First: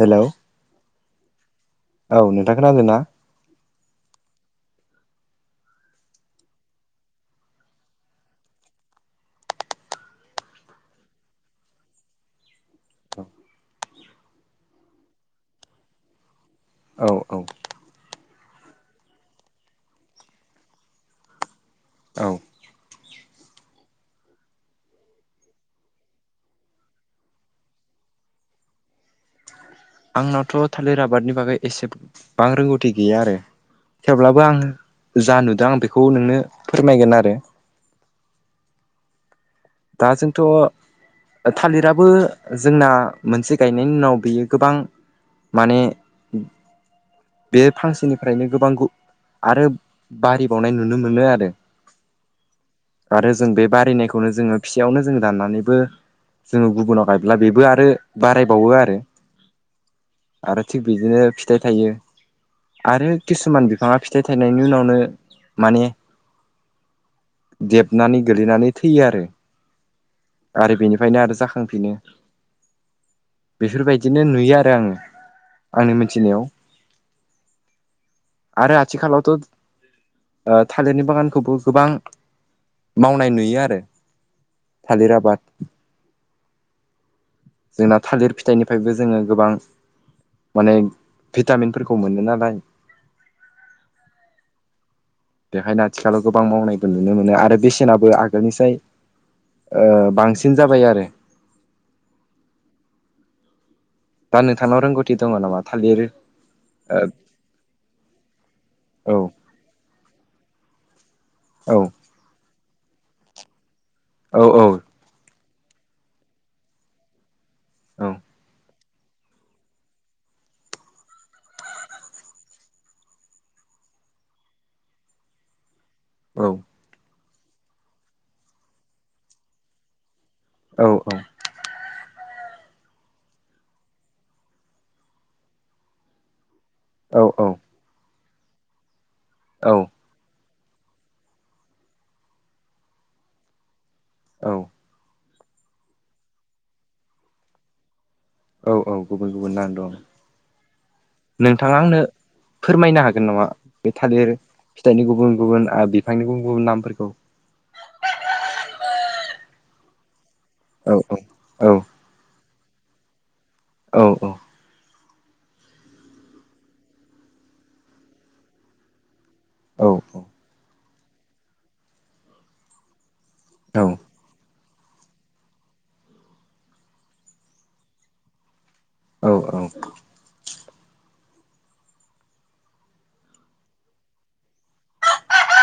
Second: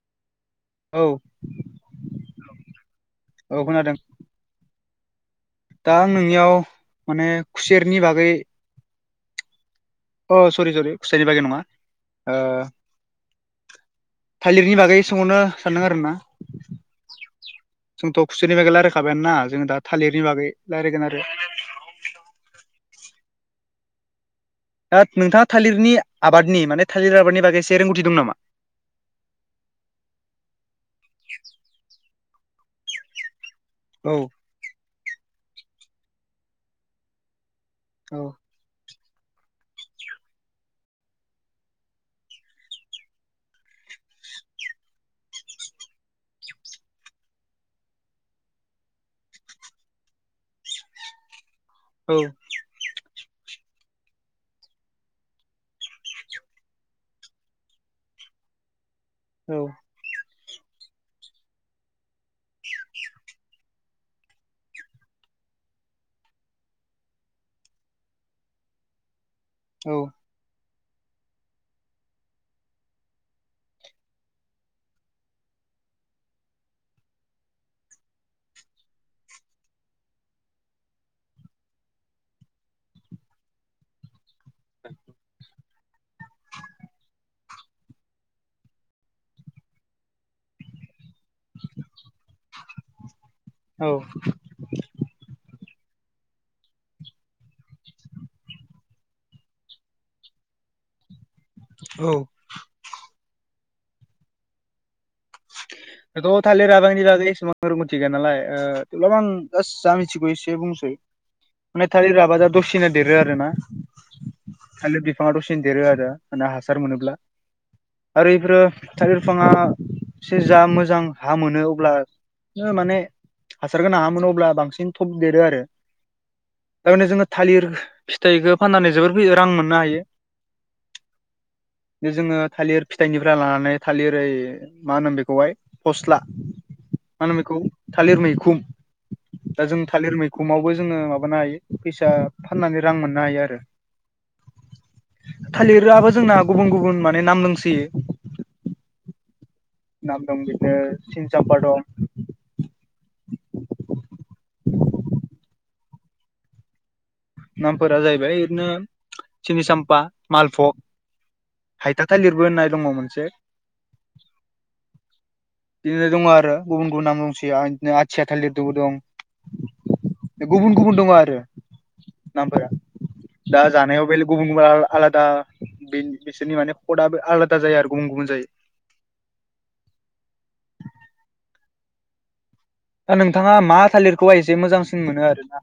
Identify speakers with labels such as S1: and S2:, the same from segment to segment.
S1: Hello
S2: औ
S1: औ नोंथां खोनादोंना
S2: औ खोनादों दा आं नोंनियाव माने खुसेरनि बागै अ सरि सरि खुसाइनि बागै नंङा थालिरनि बागै सोंहरनो सानदों आरो ना
S1: औ औ
S2: जोंथ' खुसेनि बागै रायज्लायखाबाय ना जोंङो दा थालिरनि बागै रायज्लायगोन आरो
S1: औ
S2: दा नोंथांङा थालिरनि आबादनि माने थालिर आबादनि बागै एसे रोंगौथि दं नामा
S1: आंनावथ' थालिर आबादनि बागै एसेबां रोंगौथि गैया आरो
S2: औ
S1: थेवब्लाबो आं जा नुदों आं बेखौ नोंनो फोरमायगोन आरो
S2: औ
S1: दा जोंथ' थालिराबो जोंना मोनसे गायनायनि उनाव बियो गोबां माने बे फांसेनिफ्रायनो गोबां आरो बारि बावनाय नुनो मोनो आरो
S2: औ
S1: आरो जों बे बारायनायखौनो जोंङो फिसयावनो जों दाननानैबो जोंङो गुबुनाव गायब्ला बेबो आरो बारायबावो आरो
S2: औ
S1: आरो थिग बिदिनो फिथाइ थायो आरो किसुमान बिफाङा फिथाइ थायनायनि उनावनो माने देबनानै गोलैनानै थैयो आरो
S2: औ
S1: आरो बेनिफ्रायनो आरो जाखांफिनो बेफोरबायदिनो नुयो आरो आङो आंनि मिथिनायाव आरो आथिखालावथ' थालिरनि बागानखौबो गोबां मावनाय नुयो आरो। हाजिराबाद जोंना थालिर फिथाइनिफ्रायबो जोङो गोबां माने भिटामिनफोरखौ मोनो नालाय
S2: औ
S1: बेहायनो आथिखालाव गोबां मावनायबो नुनो मोनो आरो बेसेनाबो आगोलनिफ्रायाय। बांसिन जाबाय आरो।
S2: औ।
S1: गाननो थाना रोंगौ
S2: थ थालिर राबांनि लाागैसेबां रगथिगाया
S1: औ
S2: नालायबां। आ ज मिथिगौ एसे बुंसै
S1: औ
S2: माने थालिर रभा दा दसेना देरो आरो ना।
S1: औ औ।
S2: आलि बिफाङाथ' सिनदेरो आरो मान हासार मोनोब्ला
S1: औ
S2: आरो बेफोरो थागिर बिफाङा एसे जा मोजां हा मोनो अब्ला माने हासारखौ नाङामोन अब्ला बांसिन थब देरो आरो।
S1: औ।
S2: थारमाननो जोङो थालिर फिथाइखो फाननानै जोबोर रां मोननो हायो
S1: औ औ।
S2: जोङो थालिर फिथाइनिफ्राय लानानै थालिर ओइ मा होनोम बेखौहाय फस्ला मा होनो बेखौ थालिर मैखुम
S1: औ
S2: दा जों थालिर मैखोमावबो जोङो माबानो हायो फैसा फाननानै रां मोननो हायो आरो
S1: औ
S2: थालिरआबो जोंना गुबुन गुबुन माने नाम लोंसैयो
S1: औ औ गुबुन गुबुन नाम दं।
S2: नाम दं बिदिनो सिनजाफा
S1: नोंथाङा
S2: दं।
S1: आंनो फोरमायनो हागोन नामा बे थालिर फिथाइनि गुबुन गुबुन बिफांनि गुबुन गुबुन नामफोरखौ
S2: नामफोरा जाहैबाय ओरैनो सिनिसाम्फा मालफग
S1: औ औ औ।
S2: हायथाथाय लिरबो होननाय दङ मोनसे।
S1: औ औ।
S2: [inaudible] बिदिनो दङ आरो गुबुन गुबुन नाम दंसै बिदिनो आथिया थालिरदोंबो दं।
S1: औ औ।
S2: गुबुन गुबुन दङ आरो नामफोरा दा
S1: औ
S2: जानायाव बे गुबुन गुबुन आलादा बिसोरनि माने कदआो आलादा जायो आरो गुबुन गुबुन जायो।
S1: औ औ।
S2: दा नोंथाङा मा थालिरखौबा एसे मोजांसिन मोनो आरो ना।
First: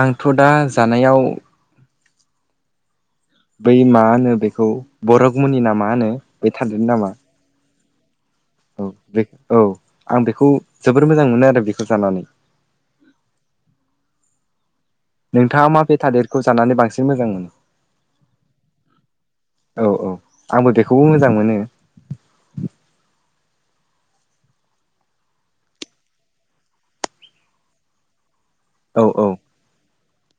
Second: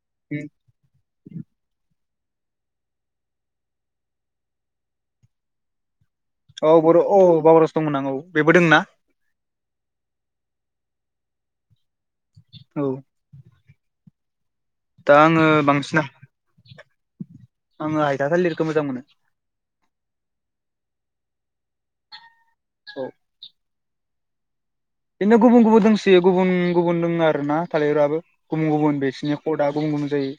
S1: आंथ' दा जानायाव बै मा होनो बेखौ बर'गुमनि ना मा होनो? बे
S2: औ
S1: थालिरनि
S2: बर'
S1: नामा
S2: औ बाबारस दंमोन आं औ बेबो
S1: औ
S2: दंना।
S1: बे औ आं बेखौ जोबोर मोजां मोनो आरो बेखौ जानानै
S2: औ दा आङो
S1: नोंथाङा मा बे
S2: बांसिन
S1: थादेरखौ जानानै बांसिन मोजां मोनो।
S2: आङो हायथा थालिरखौ मोजां मोनो
S1: औ औ आंबो बेखौबो मोजां मोनो।
S2: औ। बिदिनो गुबुन गुबुन दंस गुबुन गुबुन दङ आरो ना थालिरफोराबो गुबुन
S1: औ
S2: गुबुन
S1: औ
S2: बिसिरनि कर्डआ गुबुन गुबुन जायो।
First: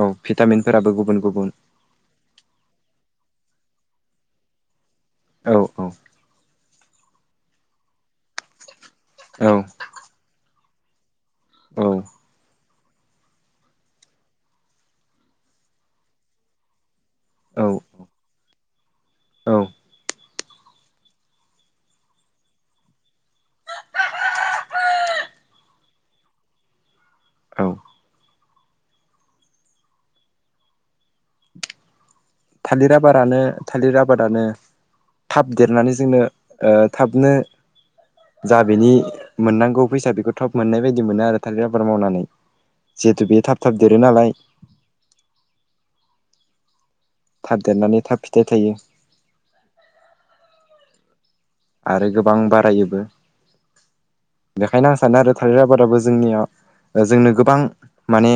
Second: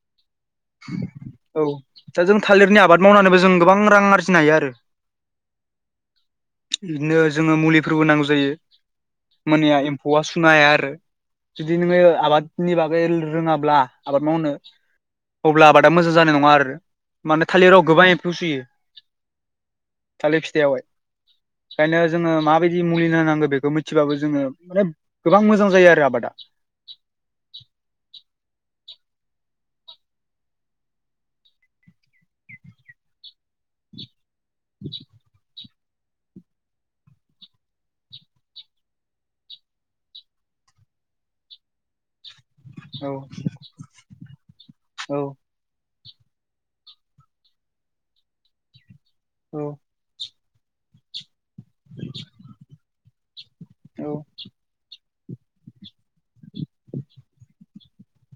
S1: औ भिटामिनफोराबो गुबुन गुबुन
S2: औ दा जों थालिरनि आबाद मावनानैबो जों गोबां रां आरजिनो हायो आरो।
S1: औ औ।
S2: बिदिनो जोङो मुलिफोरबो नांगौ जायो
S1: औ
S2: मानिया एम्फौआ सुनो हाया आरो। जुदि
S1: औ
S2: नङो आबाद नि बागै रोङाब्ला आबाद मावनो अब्ला आबादा मोजां जानाय नङा आरो। माने थालिराव
S1: औ
S2: गोबां एमफु सुयो‌।
S1: औ
S2: थालिर फिथाइयावहाय ओंखायनो जोङो मा माबायदि मुलि होनांगौ बेखौ मिथिबाबो जोङो माने गोबां मोजां जायो आरो आबादा
S1: औ। थालिर आबादानो थालिर आबादानो
S2: बि
S1: थाब देरनानै जोंनो थाबनो जा बेनि मोननांगौ फैसा बेखौ थब मोननाय बायदि मोनो आरो थालिर आबाद मावनानै
S2: औ
S1: जिहेथु बे थाब थाब देरो नालाय
S2: औ।
S1: थाब देरनानै थाब फिथाइ थायो।
S2: औ।
S1: आरो गोबां बारायोबो
S2: औ
S1: बेखायनो आं सानो आरो थालिर आबादाबो जोंनियाव जोंनो गोबां माने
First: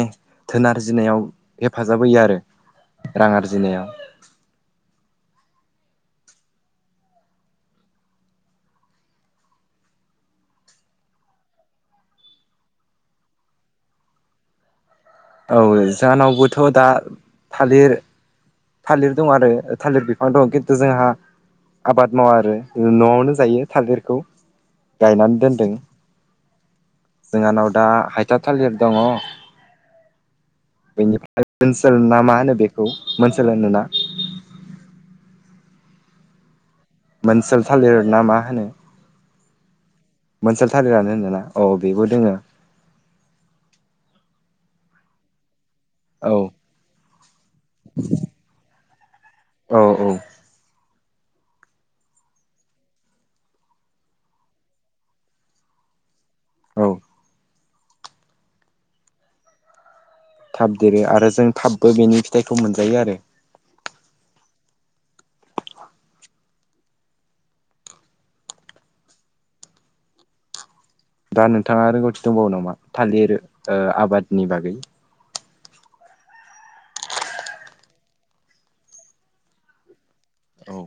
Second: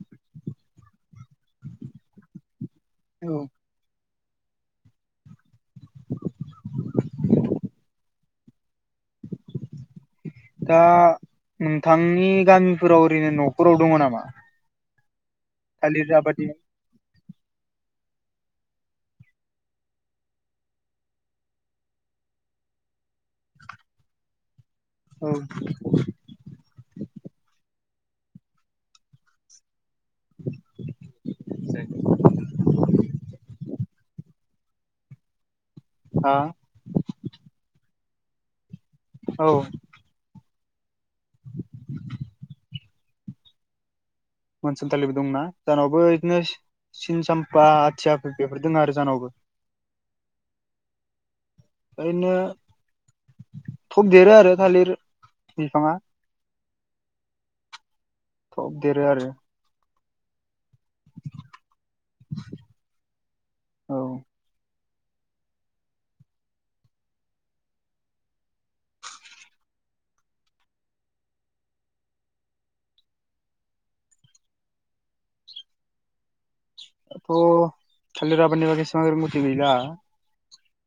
S1: थोन आरजिनायाव हेफाजाब होयो आरो। रां
S2: औ
S1: आरजिनायाव
S2: दा नोंथांनि गामिफोराव ओरैनो न'खराव दङ नामा?
S1: औ
S2: थालिर आबादनि
S1: जोंनावबोथ' दा थालिर थालिर दं आरो थालिर बिफां दं खिन्थु जोंहा आबाद मावा आरो न'आवनो जायो थालिरखौ
S2: औ
S1: गायनानै दोनदों। जोंहानाव दा हाइथा थालिर दङ। बेनिफ्राय ओनसोल ना मा होनो बेखौ ओसोल होनो।
S2: [inaudible]
S1: मोनओसोल थालिर ना मा होनो।
S2: औ।
S1: मोनसल थारिरानो होनदोंना औ बेबो दोङो
S2: मोनसोलथालिबो दंनाा जोंनावबो
S1: औ
S2: बिदिनो सिन साम्फा आथिया बेफोर दङ आरो जोंनावबो
S1: औ औ।
S2: ओरैनो थब देरो आरो थालिर बिफाङा
S1: औ।
S2: थब देरो आरो।
S1: थाब देरो आरो जों थाबबो बेनि फिथाइखौ मोनजायो आरो
S2: औ।
S1: दा नोंथाङा रोंगौथि दंबावो नामा थालिर आबादनि बागै
S2: थालिरा माने मथि गैला
S1: औ।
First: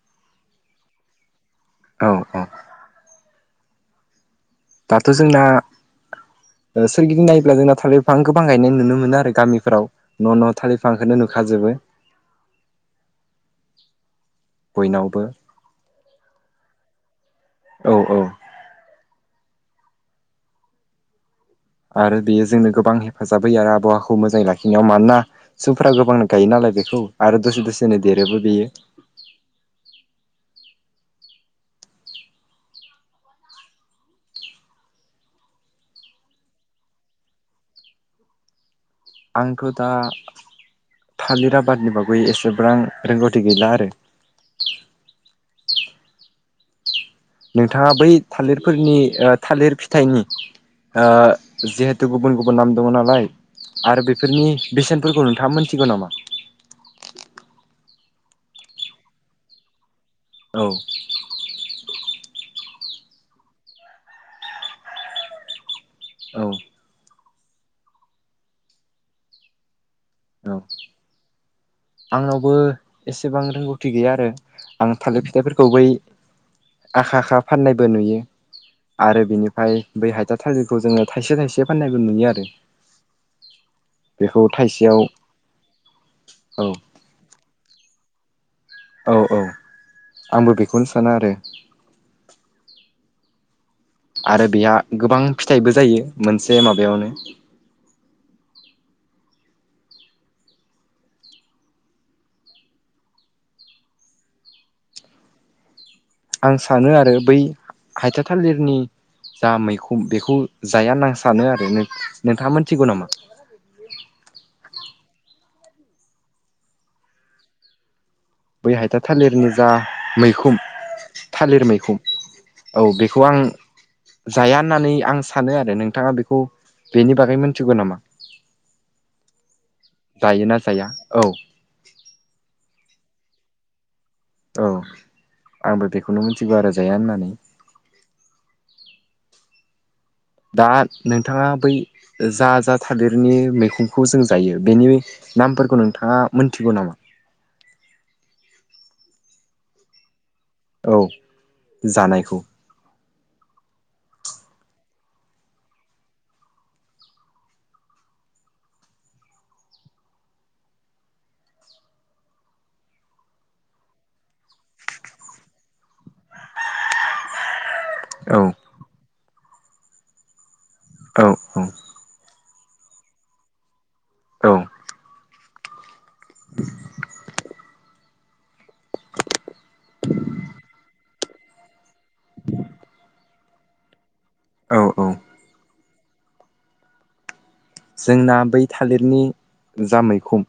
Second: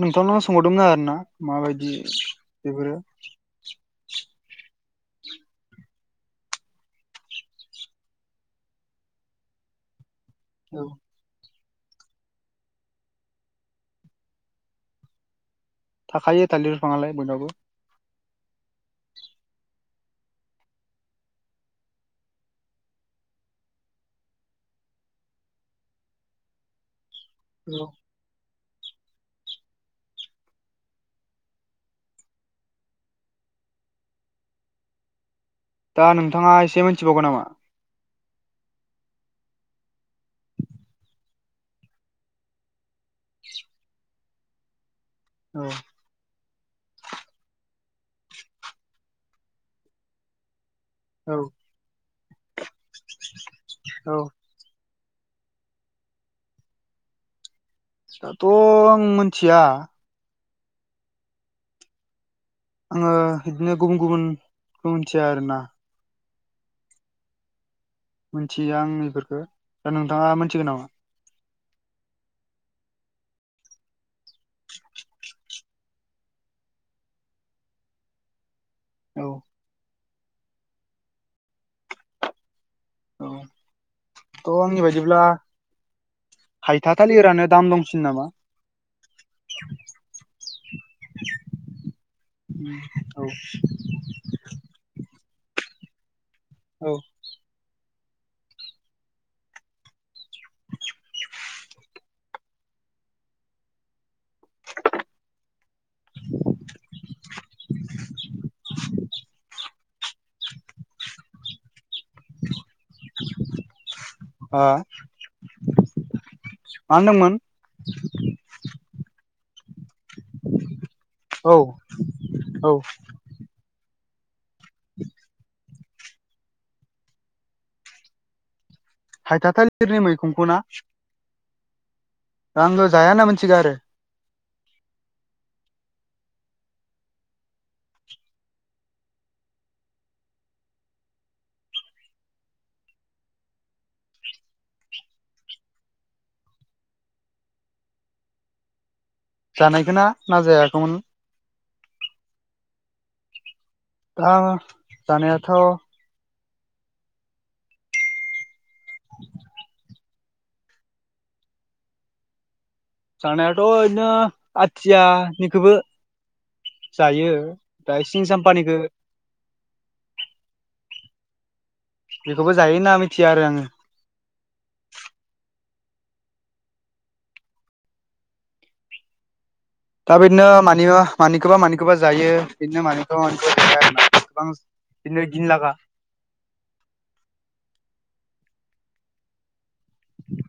S2: नोंथांनावनो सोंहरदोंमोन आरोना माबायदि
S1: औ औ
S2: बेफोरो
S1: दाथ' जोंना सोरगिदिं नायोब्ला जोंना थाल बिफां गोबां गायनाय नुनो मोनो आरो गामिफोराव न' न' थालिर
S2: औ
S1: फांखौनो नुखाजोबो बयनावबो
S2: थाखायो थालिर बिफाङालाय बयनावबो
S1: औ औ आरो बेयो जोंनो गोबां हेफाजाब होयो आरो आबहावाखौ मोजाङै लाखिनायाव मानोना समफोरा गोबांनो गायो नालाय बेखौ आरो दसे
S2: औ
S1: दसेनो देरोबो बेयो
S2: दा नोंथाङा एसे मिथिबावगोन नामा
S1: आंथ' दा थालिर आबादनि बागै एसेबां रोंगौथि गैला आरो
S2: औ
S1: नोंथाङा बै थालिरफोरनि थालिर फिथाइनि
S2: औ
S1: जिहेथु गुबुन गुबुन नाम दङ नालाय आरो
S2: औ
S1: बेफोरनि बेसेनफोरखौ नोंथाङा मोनथिगौ नामा
S2: दाथ' आं मिथिया
S1: औ
S2: आङो बिदिनो गुबुन गुबुनखौ मिथिया आरो ना
S1: औ
S2: मिथियो आं बेफोरखौ दा नोंथाङा
S1: औ
S2: मोनथिगोन नामा
S1: आंनावबो एसेबां रोंगौथि गैया आरो आं थालिर फिथाइफोरखौ बै आखा आखा फाननायबो नुयो
S2: औ
S1: आरो बिनि बै हायथार थालिरखौ जोङो थाइसे थाइसे फाननायबो नुयो आरो
S2: औ
S1: बेखौ
S2: थ' आंनि
S1: थाइसेयाव
S2: बायदिब्ला
S1: औ
S2: हायथा थाालिरफोरानो दाम बांसिन नामा
S1: औ औ आंबो बेखौनो सानो आरो
S2: औ
S1: आरो बेहा गोबां फिथाइबो जायो मोनसे
S2: औ
S1: माबायावनो
S2: [inaudible]
S1: आं सानो आरो बै हाइथा थालिरनि जा मैखोन बेखौ जाया होनना आं सानो आरो नोंथाङा मोनथिगौ नामा
S2: हो मा होनदोंमोन
S1: बै हायथा थालिरनि जा मैखोम
S2: औ
S1: थालिर मैखोन औ बेखौ आं जाया होननानै आं सानो आरो नोंथाङा बेखौ बेनि बागै मोनथिगौ नामा
S2: हायथा थालिरनि मैखुनखौ
S1: जायोना जाया औ
S2: दा आं' जाया होनना मोनथिगौ आरो
S1: औ आंबो बेखौनो मिथिगौ आरो जाया होननानै दा नोंथाङा बै जा जा थादिरनि मैगंखौ जों जायो बेनि नामफोरखौ नोंथाङा मोनथिगौ नामा
S2: जानायखौ ना जायाखो
S1: औ जानायखौ
S2: दा जानायाथ' [inaudible] जानायाथ' दिनो आथियानिखौबो जायो दा सिनि
S1: औ
S2: साम्पानिखौ
S1: औ औ
S2: बेखौबो जायो ना मिथिया आरो आङो
S1: औ
S2: दा बिदिनो मानि मानिखौबा मानिखौबा जायो बिदिनो मानिखौबा मानिखौबा
S1: औ औ
S2: बिदिनो लागा
S1: जोंना बै थालिरनि जा मैखोन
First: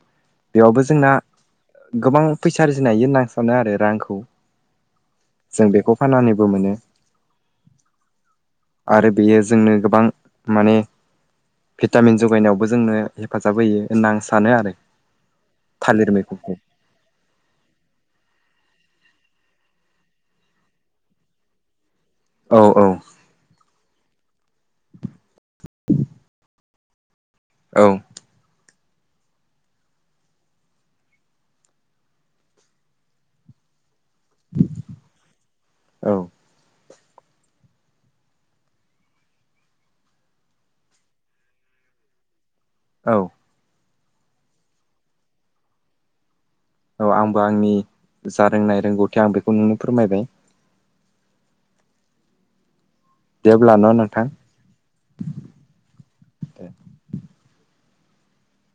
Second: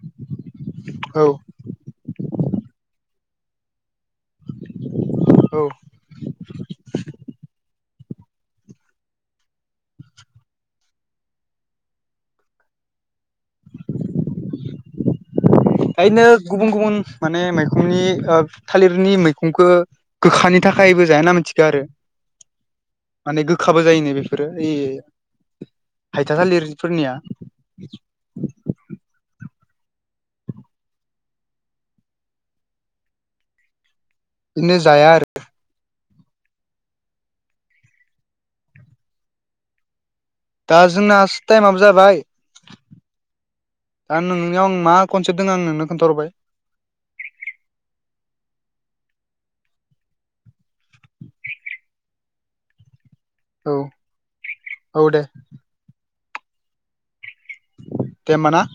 S1: बेयावबो जोंना
S2: औ
S1: गोबां फैसा आरजिनो हायो होननानै सानो आरो रांखौ
S2: औ
S1: जों बेखौ फानानैबो मोनो आरो बेयो जोंनो गोबां माने भिटामिन जगायनायावबो जोंनो हेफाजाब होयो होनना आं सानो आरो थालिर
S2: यैनो
S1: मैगंखौ
S2: गुबुन गुबुन माने मैखंनि थालिरनि मैखंखौ गोखानि थाखायबो जाया होनना मिथिगौ आरो
S1: औ औ
S2: माने गोखाबो जायोनो बेफोरो इ हायथसालिरफोरनिया
S1: औ
S2: बिदिनो जाया आरो
S1: औ
S2: दा जोंना टाइमाबो जाबाय
S1: औ
S2: दा नोंनियाव आं मा कनसेपट दङ आं नोंनो खोनथाहरबाय
S1: औ आंबो आंनि जा रोंनाय रोंगौथि आं बेखौ नोंनो फोरमायबाय
S2: औ
S1: जेब्ला न' नोंथां
S2: औ दे देहोमबा ना